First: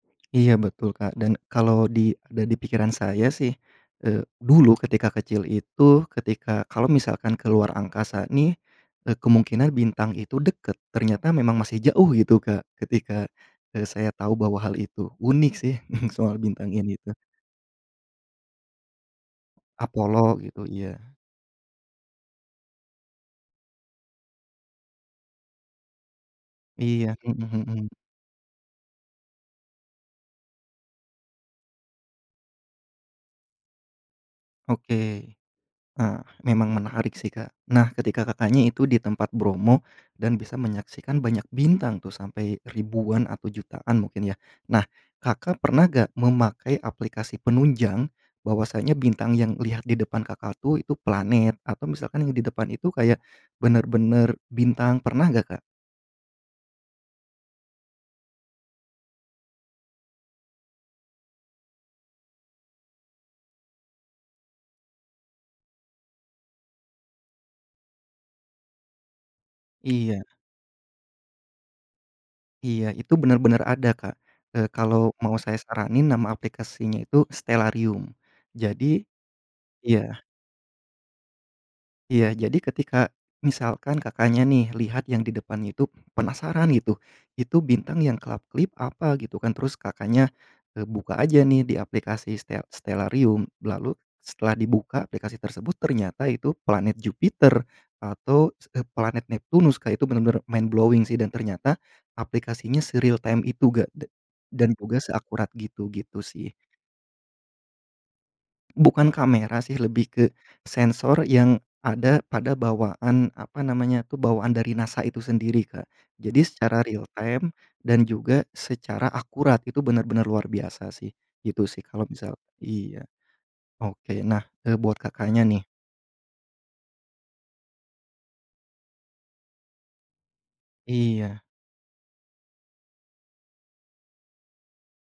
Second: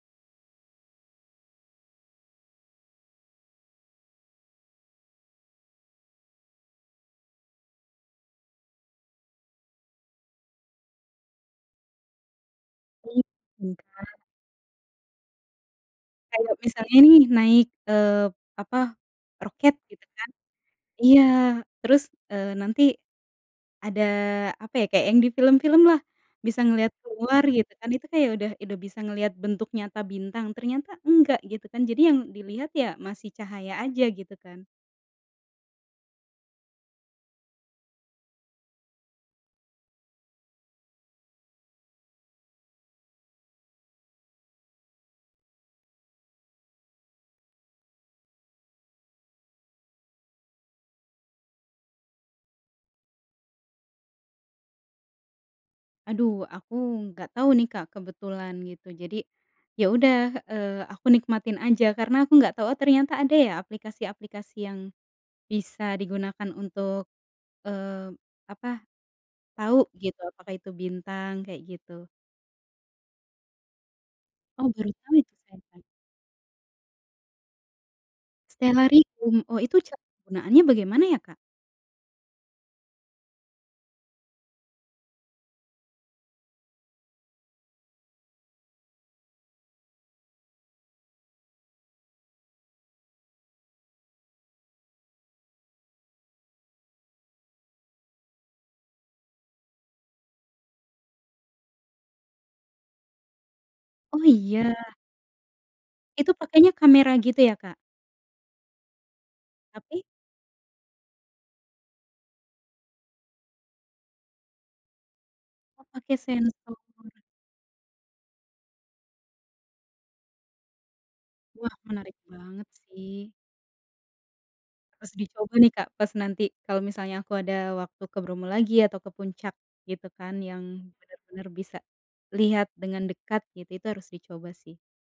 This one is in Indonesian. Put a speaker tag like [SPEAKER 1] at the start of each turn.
[SPEAKER 1] Iya betul Kak, dan kalau di ada di pikiran saya sih, eee, dulu ketika kecil itu ketika kalau misalkan ke luar angkasa nih, eee, kemungkinan bintang itu deket ternyata memang masih jauh gitu Kak, ketika, eee,
[SPEAKER 2] Bukan.
[SPEAKER 1] saya tahu bahwa hal itu unik sih soal
[SPEAKER 2] Kayak
[SPEAKER 1] bintang ini
[SPEAKER 2] misalnya
[SPEAKER 1] tuh.
[SPEAKER 2] nih naik, eee, apa, roket gitu
[SPEAKER 1] Apollo
[SPEAKER 2] kan,
[SPEAKER 1] gitu, iya.
[SPEAKER 2] iya terus, eee, nanti, ada apa ya kayak yang di film-film lah bisa ngeliat
[SPEAKER 1] Iya,
[SPEAKER 2] keluar
[SPEAKER 1] mhm
[SPEAKER 2] gitu kan
[SPEAKER 1] mhm.
[SPEAKER 2] itu kayak udah udah bisa ngeliat bentuk nyata bintang ternyata enggak gitu kan jadi yang dilihat ya masih cahaya aja gitu kan.
[SPEAKER 1] Oke, eee, memang menarik sih Kak, nah ketika Kakaknya itu di tempat Bromo, dan bisa menyaksikan banyak bintang, tuh sampai ribuan atau jutaan mungkin ya, nah Kakak, pernah enggak memakai aplikasi penunjang, bahwasanya bintang yang lihat di depan Kakak, tuh itu planet atau misalkan yang di depan itu kayak, bener-bener bintang pernah nggak Kak?
[SPEAKER 2] Aduh, aku nggak tahu nih Kak, kebetulan gitu jadi, ya udah, eee, aku nikmatin aja karena aku nggak tahu oh ternyata ada ya aplikasi-aplikasi yang, bisa digunakan untuk, eee, apa, tahu gitu
[SPEAKER 1] Iya.
[SPEAKER 2] apakah itu bintang kayak gitu.
[SPEAKER 1] Iya itu benar-benar ada Kak, eee,
[SPEAKER 2] Oh, baru
[SPEAKER 1] kalau
[SPEAKER 2] tahu
[SPEAKER 1] mau
[SPEAKER 2] tuh
[SPEAKER 1] saya
[SPEAKER 2] saya.
[SPEAKER 1] saranin nama aplikasinya itu Stellarium, jadi
[SPEAKER 2] Stellarium, oh itu cara
[SPEAKER 1] iya.
[SPEAKER 2] penggunaannya bagaimana ya Kak?
[SPEAKER 1] Iya jadi ketika, misalkan Kakaknya, nih lihat yang di depannya itu, penasaran gitu itu bintang yang kelap-kelip apa gitu kan terus Kakaknya, eee, buka aja nih di aplikasi ste Stellarium lalu setelah dibuka aplikasi tersebut ternyata itu planet Jupiter, atau se planet Neptunus kayak itu bener-bener mind blowing sih dan ternyata, aplikasinya se-realtime itu enggak da
[SPEAKER 2] Oh,
[SPEAKER 1] dan
[SPEAKER 2] iya?
[SPEAKER 1] juga seakurat gitu gitu
[SPEAKER 2] Itu
[SPEAKER 1] sih.
[SPEAKER 2] pakainya kamera gitu ya Kak?
[SPEAKER 1] Bukan kamera sih
[SPEAKER 2] Tapi?
[SPEAKER 1] lebih ke, sensor yang ada pada bawaan apa namanya tuh bawaan dari NASA itu sendiri
[SPEAKER 2] Oh,
[SPEAKER 1] Kak,
[SPEAKER 2] pakai
[SPEAKER 1] jadi
[SPEAKER 2] sensor.
[SPEAKER 1] secara realtime dan juga secara akurat itu benar-benar luar biasa sih, gitu
[SPEAKER 2] Wah,
[SPEAKER 1] sih kalau
[SPEAKER 2] menarik
[SPEAKER 1] misal
[SPEAKER 2] banget
[SPEAKER 1] iya,
[SPEAKER 2] sih.
[SPEAKER 1] oke nah, e buat
[SPEAKER 2] Harus
[SPEAKER 1] Kakaknya,
[SPEAKER 2] dicoba
[SPEAKER 1] nih.
[SPEAKER 2] nih Kak, pas nanti kalo misalnya aku ada waktu ke Bromo lagi atau ke puncak, gitu kan yang
[SPEAKER 1] Iya.
[SPEAKER 2] bener-bener bisa, lihat dengan dekat gitu itu harus dicoba sih.